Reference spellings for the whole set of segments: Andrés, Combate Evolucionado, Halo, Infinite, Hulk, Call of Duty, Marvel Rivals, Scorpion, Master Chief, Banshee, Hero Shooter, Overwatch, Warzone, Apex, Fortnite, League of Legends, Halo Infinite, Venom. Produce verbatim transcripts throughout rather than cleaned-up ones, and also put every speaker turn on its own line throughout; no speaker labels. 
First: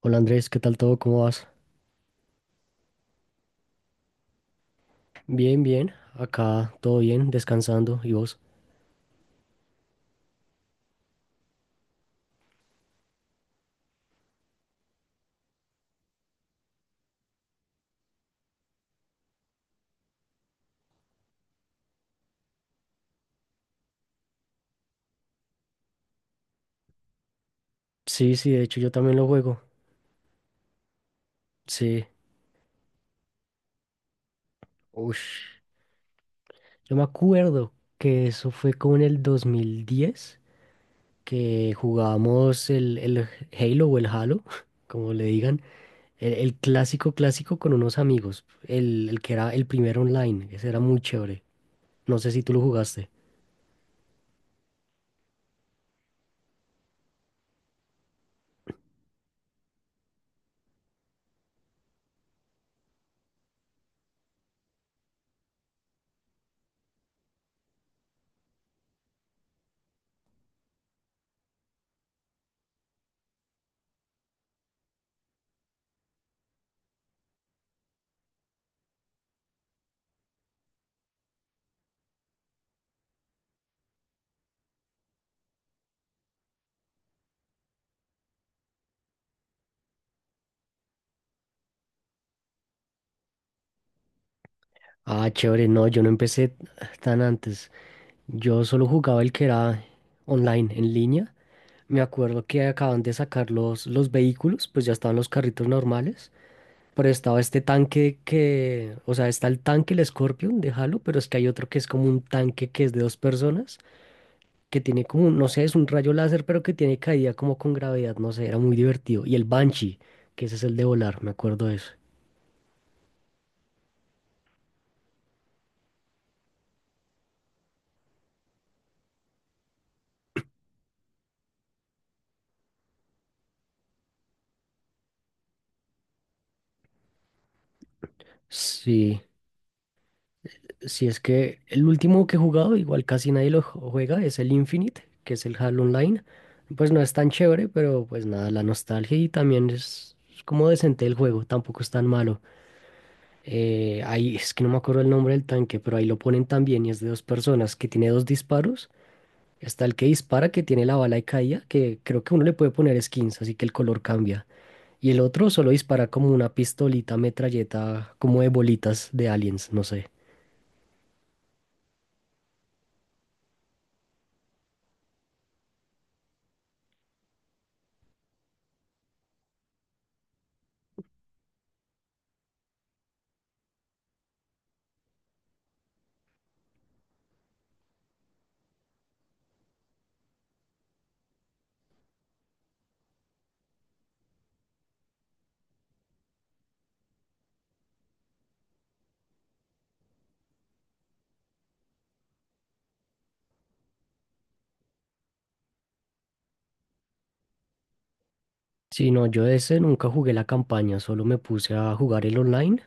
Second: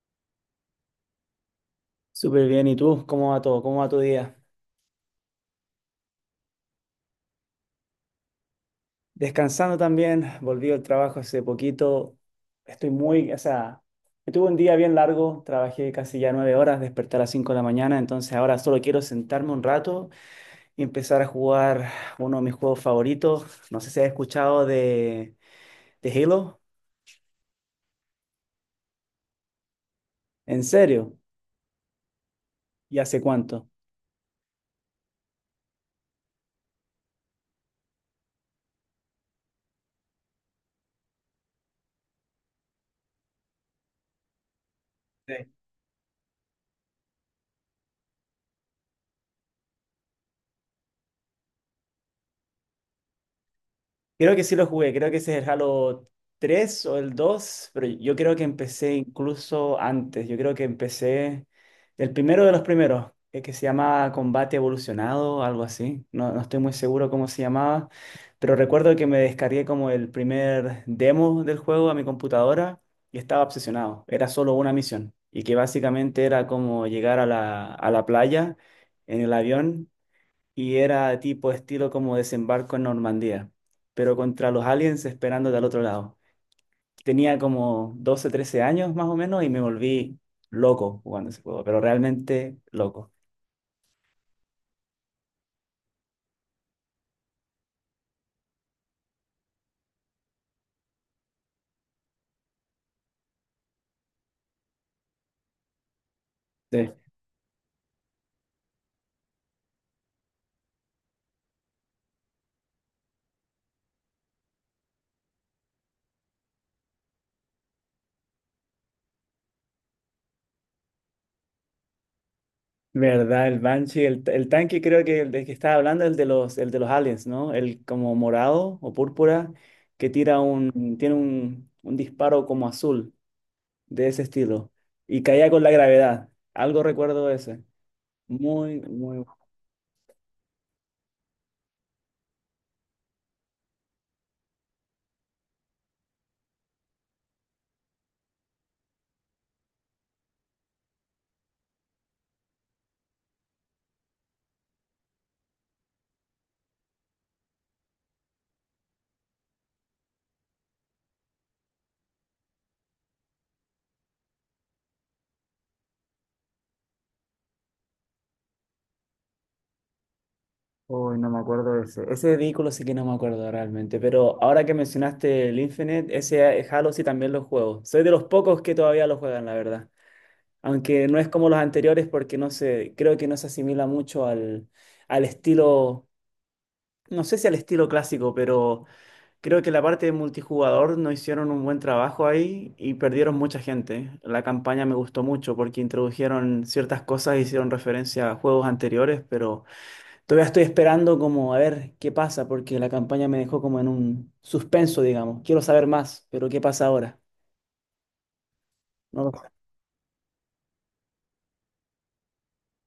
Hola Andrés, ¿qué tal todo? ¿Cómo vas?
Súper bien, ¿y tú? ¿Cómo va todo? ¿Cómo va tu día?
Bien, bien. Acá todo bien, descansando. ¿Y vos?
Descansando también, volví al trabajo hace poquito. Estoy muy, o sea, me tuve un día bien largo, trabajé casi ya nueve horas, desperté a las cinco de la mañana, entonces ahora solo quiero sentarme un rato y empezar a jugar uno de mis juegos favoritos. No sé si has escuchado de, de Halo.
Sí, sí, de hecho yo también lo juego.
¿En serio?
Sí.
¿Y hace cuánto?
Ush. Yo me acuerdo que eso fue como en el dos mil diez que jugábamos el, el Halo o el Halo, como le
Sí.
digan. El, el clásico clásico con unos amigos. El, el que era el primer online. Ese era muy chévere. No sé si tú lo jugaste.
Creo que sí lo jugué, creo que ese es el Halo tres o el dos, pero yo creo que empecé incluso antes, yo creo que empecé el primero de los primeros, eh, que se llama Combate Evolucionado, algo así, no, no estoy muy seguro cómo se llamaba, pero recuerdo que me descargué como el primer demo del juego a mi computadora y estaba obsesionado, era solo una misión y que básicamente era como llegar a la, a la playa en el avión y era tipo estilo como desembarco en Normandía, pero contra los aliens esperando del otro lado. Tenía como doce trece años más o menos y me volví loco jugando ese juego, pero realmente loco.
Ah, chévere. No, yo no empecé tan antes. Yo solo jugaba el que era online, en línea. Me acuerdo que acaban de sacar los, los vehículos, pues ya estaban los carritos normales,
De
pero estaba este tanque que, o sea, está el tanque, el Scorpion de Halo, pero es que hay otro que es como un tanque que es de dos personas, que tiene como, un- no sé, es un rayo láser, pero que tiene caída como con gravedad, no sé, era muy divertido. Y el Banshee, que ese es el de volar, me acuerdo de eso.
verdad, el Banshee, el, el tanque creo que el de que estaba hablando, el de los, el de los aliens, ¿no? El como morado o púrpura que tira un, tiene un, un disparo como azul de ese estilo y caía con la gravedad. Algo recuerdo de ese. Muy,
Sí.
muy.
Si es que el último que he jugado, igual casi nadie lo ju- juega, es el Infinite, que es el Halo Online. Pues no es tan chévere, pero pues nada, la nostalgia y también es como decente el juego, tampoco es tan malo. Eh, ahí es que no me acuerdo el nombre del tanque, pero ahí lo ponen también y es de dos personas que tiene dos disparos. Está el que dispara, que tiene la bala de caída, que creo que uno le puede poner skins, así que el color cambia. Y el otro solo dispara como una pistolita, metralleta, como de bolitas de aliens, no sé.
Uy, no me acuerdo de ese. Ese vehículo sí que no me acuerdo realmente, pero ahora que mencionaste el Infinite, ese eh, Halo sí también lo juego. Soy de los pocos que todavía lo juegan, la verdad. Aunque no es como los anteriores porque no sé, creo que no se asimila mucho al, al estilo, no sé si al estilo clásico, pero creo que la parte de multijugador no hicieron un buen trabajo ahí y perdieron mucha gente. La campaña me gustó mucho porque introdujeron ciertas cosas, hicieron referencia a juegos anteriores, pero... Todavía estoy esperando como a ver qué pasa, porque la campaña me dejó como en un suspenso, digamos. Quiero saber más, pero ¿qué pasa ahora?
Sí,
No
no,
lo
yo
sé.
de ese nunca jugué la campaña, solo me puse a jugar el online.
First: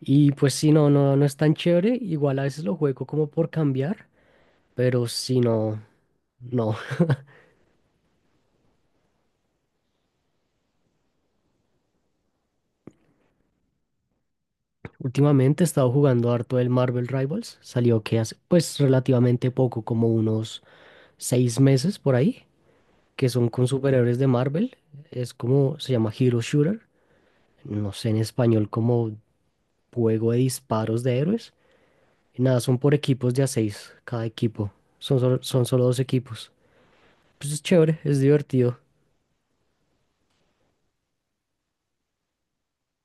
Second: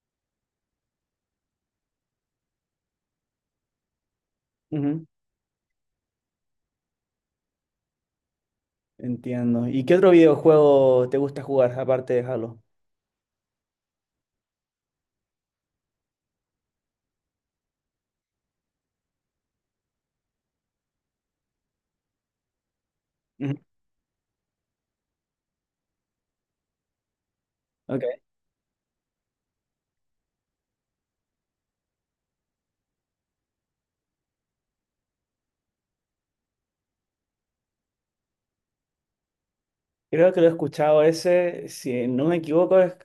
Y pues sí, no, no, no es tan chévere. Igual a veces lo juego como por cambiar,
Ujú.
pero sí, no, no.
Entiendo. ¿Y qué otro videojuego te gusta jugar aparte de Halo?
Últimamente he estado jugando harto el Marvel Rivals. Salió que hace pues relativamente poco, como unos seis meses por ahí, que son
Ujú,
con superhéroes de Marvel. Es como, se llama Hero Shooter. No sé
ok.
en español como juego de disparos de héroes. Y nada, son por equipos de a seis, cada equipo. Son, solo- son solo dos equipos. Pues es chévere, es divertido.
Creo que lo he escuchado ese, si no me equivoco, es-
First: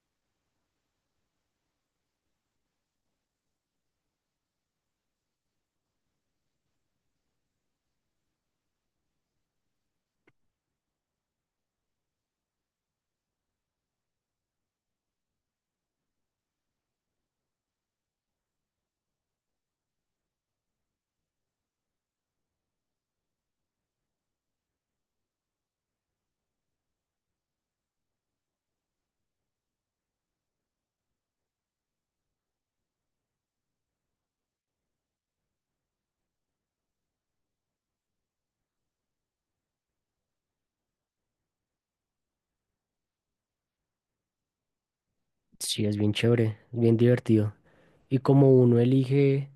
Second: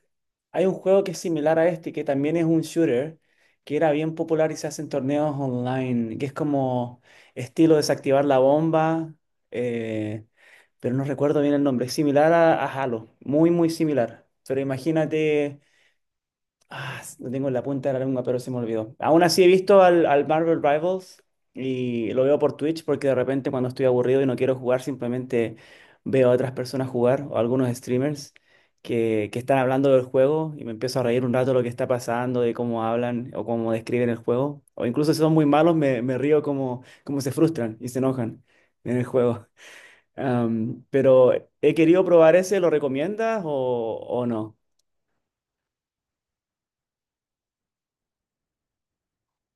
hay un juego que es similar a este, que también es un shooter, que era bien popular y se hacen torneos online, que es como estilo desactivar la bomba, eh, pero no recuerdo bien el nombre, es similar a, a Halo, muy, muy similar. Pero imagínate. Ah, lo tengo en la punta de la lengua, pero se me olvidó. Aún así he visto al, al Marvel Rivals y lo veo por Twitch porque de repente cuando estoy aburrido y no quiero jugar, simplemente veo a otras personas jugar o algunos streamers que, que están hablando del juego y me empiezo a reír un rato de lo que está pasando, de cómo hablan o cómo describen el juego. O incluso si son muy malos, me, me río como, como se frustran y se enojan en el juego. Am, pero he querido probar ese, ¿lo recomiendas o, o no?
Sí, es bien chévere, es bien divertido. Y como uno elige,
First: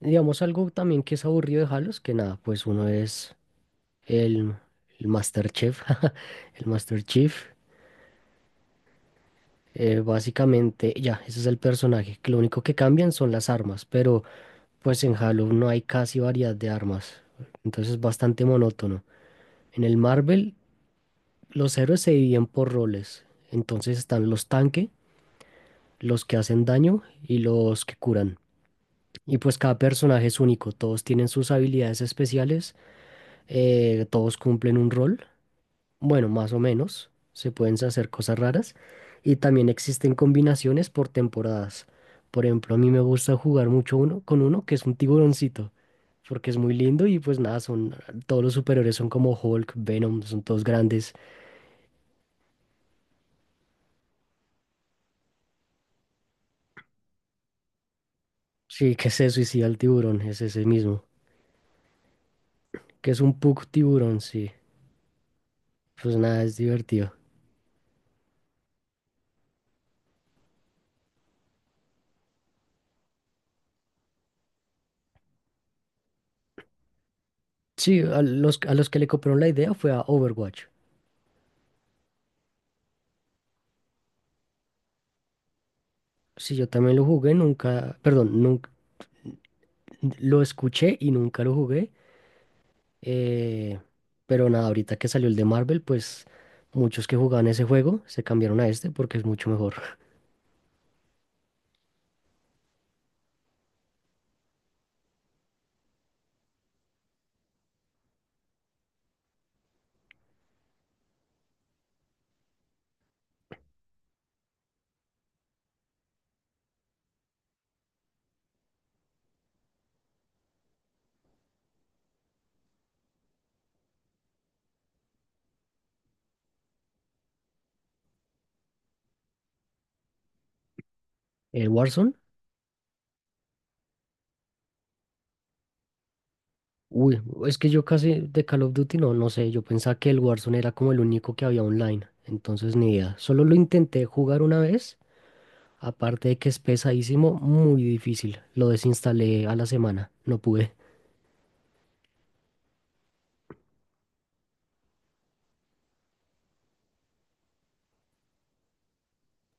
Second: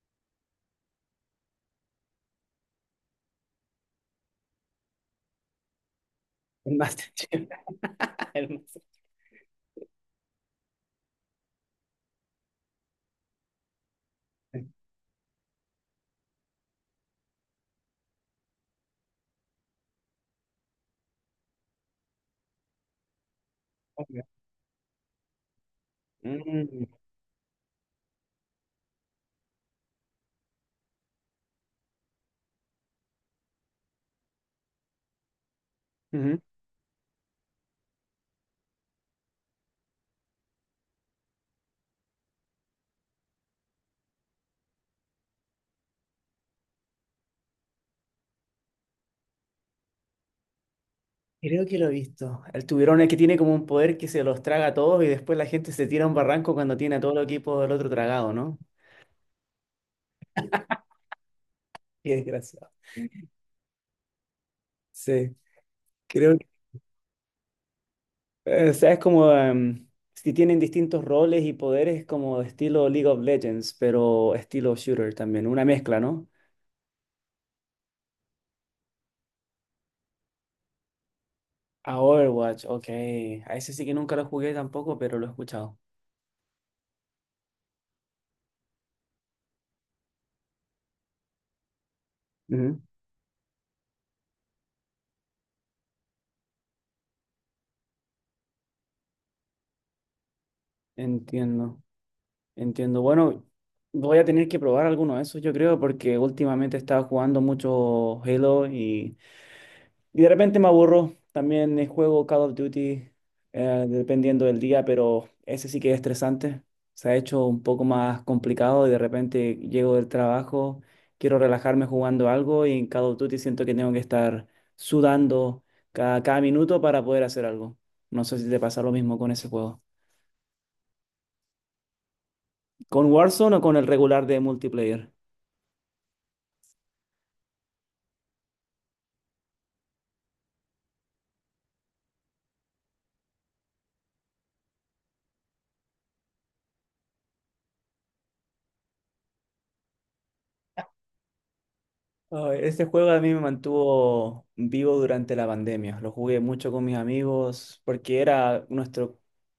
digamos, algo también que es aburrido de Halos, que nada, pues uno es el, el Master Chef, el
El
Master
Master
Chief.
Chief. El Master
Eh, básicamente, ya, ese es el personaje que Lo único que cambian son las armas, pero pues en Halo no hay casi variedad de armas. Entonces es bastante monótono. En el Marvel, los héroes se dividen por roles. Entonces
Chief.
están los tanque, los que hacen
Mm,
daño y los que curan. Y pues cada personaje es único, todos tienen sus habilidades especiales, eh, todos cumplen un rol, bueno,
ujú.
más o menos, se pueden hacer cosas raras y también existen combinaciones por temporadas. Por ejemplo, a mí me gusta jugar mucho uno con uno que es un tiburoncito, porque es muy lindo y pues nada, son todos los superiores son como Hulk, Venom, son todos grandes.
Creo que lo he visto. El tiburón es que tiene como un poder que se los traga a todos y después la gente se tira a un barranco cuando tiene a todo el equipo del otro tragado, ¿no?
Sí, que se suicida el tiburón, es ese mismo,
Qué desgraciado.
que es un pug tiburón, sí.
Sí,
Pues
creo
nada,
que...
es divertido.
eh, O sea, es como... em, si tienen distintos roles y poderes como estilo League of Legends, pero estilo shooter también, una mezcla, ¿no?
Sí, a los, a los que le copiaron la idea fue a Overwatch.
A Overwatch, ok. A ese sí que nunca lo jugué tampoco, pero lo he escuchado.
Sí, yo también lo jugué, nunca, perdón, nunca lo escuché y nunca lo jugué.
Ujú.
Eh, pero nada, ahorita que salió el de Marvel, pues muchos que jugaban ese juego se cambiaron a este porque es mucho mejor.
Entiendo. Entiendo. Bueno, voy a tener que probar alguno de esos, yo creo, porque últimamente estaba jugando mucho Halo y, y de repente me aburro. También eh, juego Call of Duty, eh, dependiendo del día, pero ese sí que es estresante. Se ha hecho un poco más complicado y de repente llego del trabajo, quiero relajarme jugando algo y en Call of Duty siento que tengo que estar sudando cada, cada minuto para poder hacer algo. No sé si te pasa lo mismo con ese juego.
El Warzone,
¿Con Warzone o con el regular de multiplayer?
uy, es que yo casi de Call of Duty no, no sé, yo pensaba que el Warzone era como el único que había online, entonces ni idea. Solo lo intenté jugar una vez, aparte de que es pesadísimo, muy difícil. Lo desinstalé a la semana, no pude.
Ay, este juego a mí me mantuvo vivo durante la pandemia. Lo jugué mucho con mis amigos porque era nuestro,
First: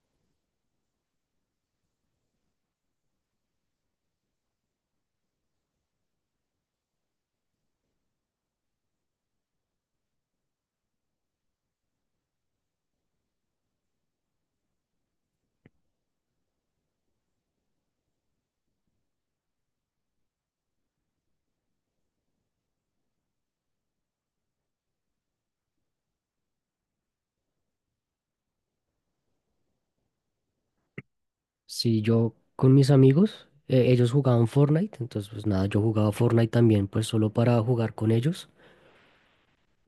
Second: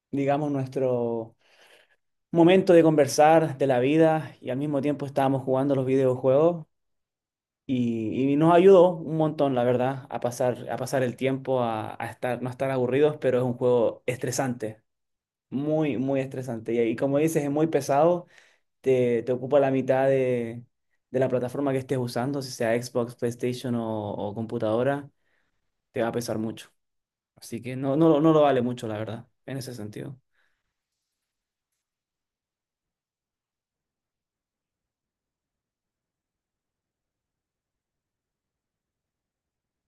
digamos, nuestro momento de conversar de la vida y al mismo tiempo estábamos jugando los videojuegos y, y nos ayudó un montón, la verdad, a pasar, a pasar el tiempo, a, a estar, no estar aburridos, pero es un juego estresante, muy, muy estresante. Y, y como dices, es muy pesado, te, te ocupa la mitad de, de la plataforma que estés usando, si sea Xbox, PlayStation o, o computadora, te va a pesar mucho. Así que no, no, no lo vale mucho, la verdad, en ese sentido.
Si yo con mis amigos, eh, ellos jugaban Fortnite, entonces pues nada, yo jugaba Fortnite también, pues solo para jugar con ellos.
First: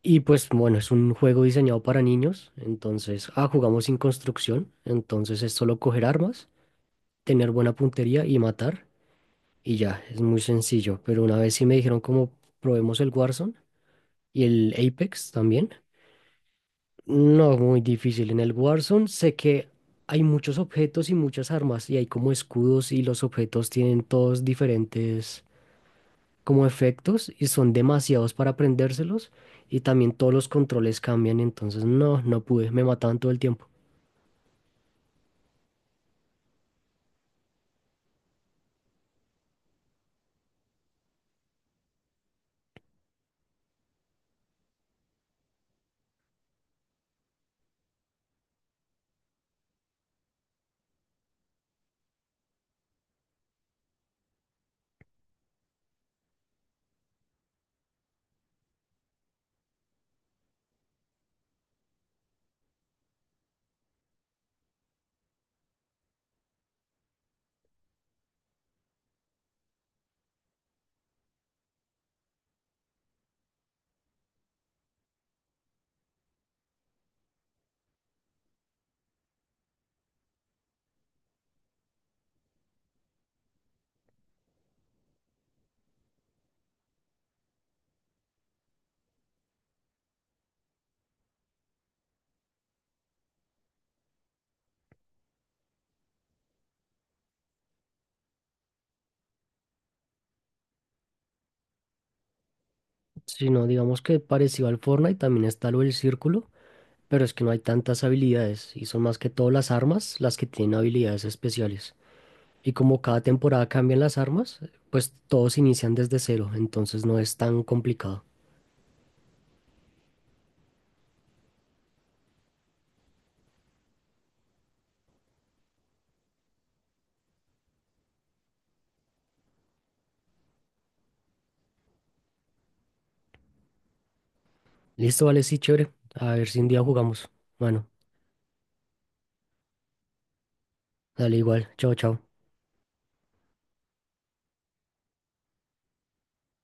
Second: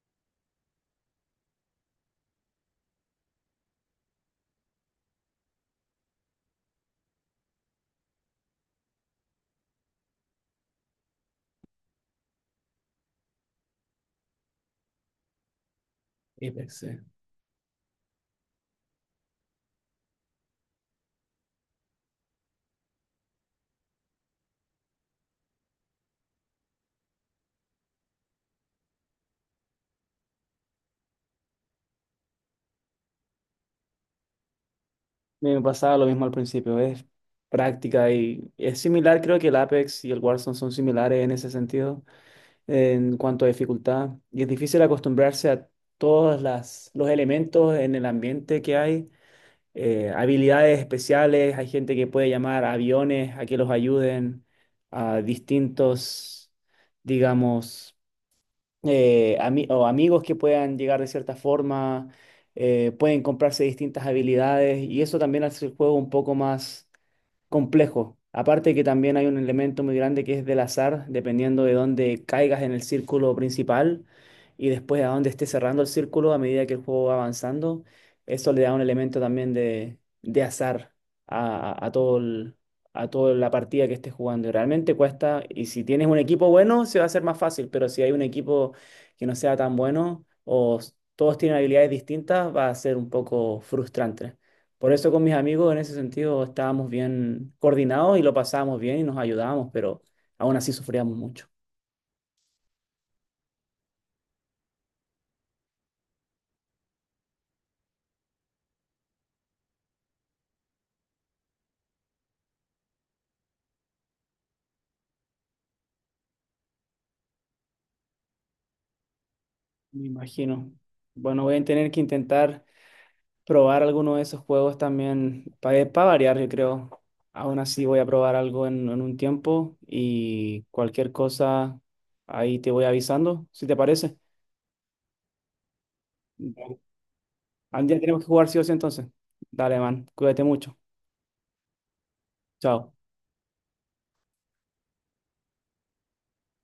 Y pues bueno, es un juego diseñado para niños, entonces, ah, jugamos sin construcción, entonces es solo coger armas, tener buena puntería y matar, y ya, es muy sencillo. Pero una vez sí me dijeron como probemos el Warzone y el Apex también.
Apex, sí.
No, muy difícil. En el Warzone sé que hay muchos objetos y muchas armas y hay como escudos y los objetos tienen todos diferentes como efectos y son demasiados para aprendérselos y también todos los controles cambian, entonces no, no pude, me mataban todo el tiempo.
Me pasaba lo mismo al principio, es práctica y es similar, creo que el Apex y el Warzone son similares en ese sentido, en cuanto a dificultad. Y es difícil acostumbrarse a todos las, los elementos en el ambiente que hay eh, habilidades especiales, hay gente que puede llamar a aviones a que los ayuden, a distintos, digamos, eh, ami- o amigos que puedan llegar de cierta forma, eh, pueden comprarse distintas habilidades y eso también hace el juego un poco más complejo. Aparte que también hay un elemento muy grande que es del azar, dependiendo de dónde caigas en el círculo principal y después a dónde estés cerrando el círculo a medida que el juego va avanzando. Eso le da un elemento también de, de azar a, a- a todo el- a toda la partida que estés jugando. Y realmente cuesta, y si tienes un equipo bueno, se va a hacer más fácil, pero si hay un equipo que no sea tan bueno o s- todos tienen habilidades distintas, va a ser un poco frustrante. Por eso con mis amigos en ese sentido estábamos bien coordinados y lo pasábamos bien y nos ayudábamos, pero aún así sufríamos mucho.
Si no, digamos que parecido al Fortnite también está lo del círculo, pero es que no hay tantas habilidades y son más que todo las armas las que tienen habilidades especiales. Y como cada temporada cambian las armas, pues todos inician desde cero, entonces no es tan complicado.
Me imagino. Bueno, voy a tener que intentar probar alguno de esos juegos también para variar, yo creo. Aún así voy a probar algo en, en un tiempo y cualquier cosa ahí te voy avisando, si te parece.
Listo, vale, sí, chévere. A ver si un día jugamos.
Al
Bueno,
día tenemos que jugar sí o sí entonces. Dale, man, cuídate mucho.
dale igual. Chao, chao.
Chao.